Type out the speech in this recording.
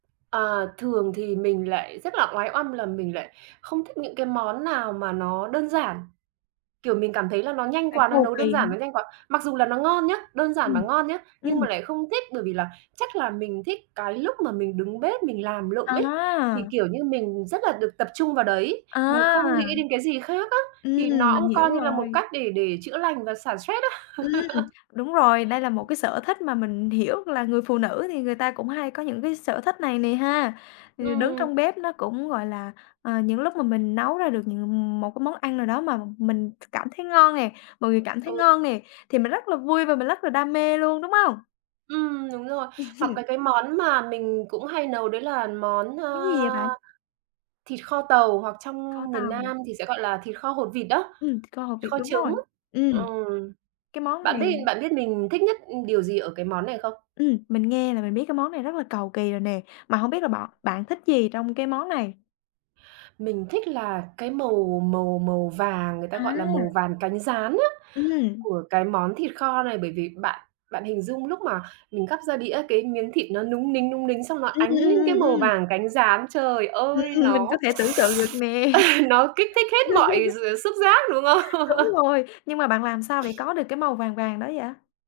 Ờ, thường thì mình lại rất là oái oăm là mình lại không thích những cái món nào mà nó đơn giản. Kiểu, mình cảm thấy là nó nhanh Phải quá, nó cầu nấu đơn kỳ hả? giản, nó nhanh quá, mặc dù là nó ngon nhá, đơn giản mà Ừm. ngon nhá, nhưng Ừm. mà lại không thích. Bởi vì là chắc là mình thích cái lúc mà mình đứng bếp mình làm lụng ấy, thì À! kiểu như mình rất là được tập trung vào đấy, mình À! không nghĩ đến cái gì khác á, thì Ừm, nó mình cũng hiểu coi như là một rồi. cách để để chữa lành và xả stress á. Ừm, đúng rồi. Đây là một cái sở thích mà mình hiểu là người phụ nữ thì người ta cũng hay có những cái sở thích này nè ha. Thì đứng Ừm. trong bếp nó cũng, gọi là, à, những lúc mà mình nấu ra được, ừm, một cái món ăn nào đó mà mình cảm thấy ngon nè, mọi người cảm thấy Ừ. ngon nè, thì mình rất là vui và mình rất là đam mê luôn, đúng hông? Ừm, đúng rồi. Ừm, Hoặc hừm. cái cái món mà mình cũng hay nấu đấy là món, Món gì vậy ơ, bạn? thịt kho tàu hoặc Kho trong miền tàu. Nam thì sẽ gọi là thịt kho hột vịt đó, Ừm, thịt kho hột vịt, kho đúng rồi. trứng. Ừm. Ừm, Cái món bạn này biết bạn biết mình thích nhất, ừm, điều gì ở cái món này không? Ừm, mình nghe là mình biết cái món này rất là cầu kỳ rồi nè. Mà hông biết là bọ bạn thích gì trong cái món này? Mình thích là cái màu màu màu vàng, người ta gọi là màu À! vàng cánh gián á, Ừm. của cái món thịt kho này. Bởi vì, bạn bạn hình dung lúc mà mình gắp ra đĩa cái miếng thịt nó núng nính, núng nính xong nó Ừm, ánh ừm, lên ừm, cái ừm, màu ừm. vàng cánh gián, trời ơi, Ừm, mình có nó thể tưởng tượng được nè. nó kích thích hết mọi gi xúc giác, đúng Đúng không? rồi. Nhưng mà bạn làm sao để có được cái màu vàng vàng đó vậy?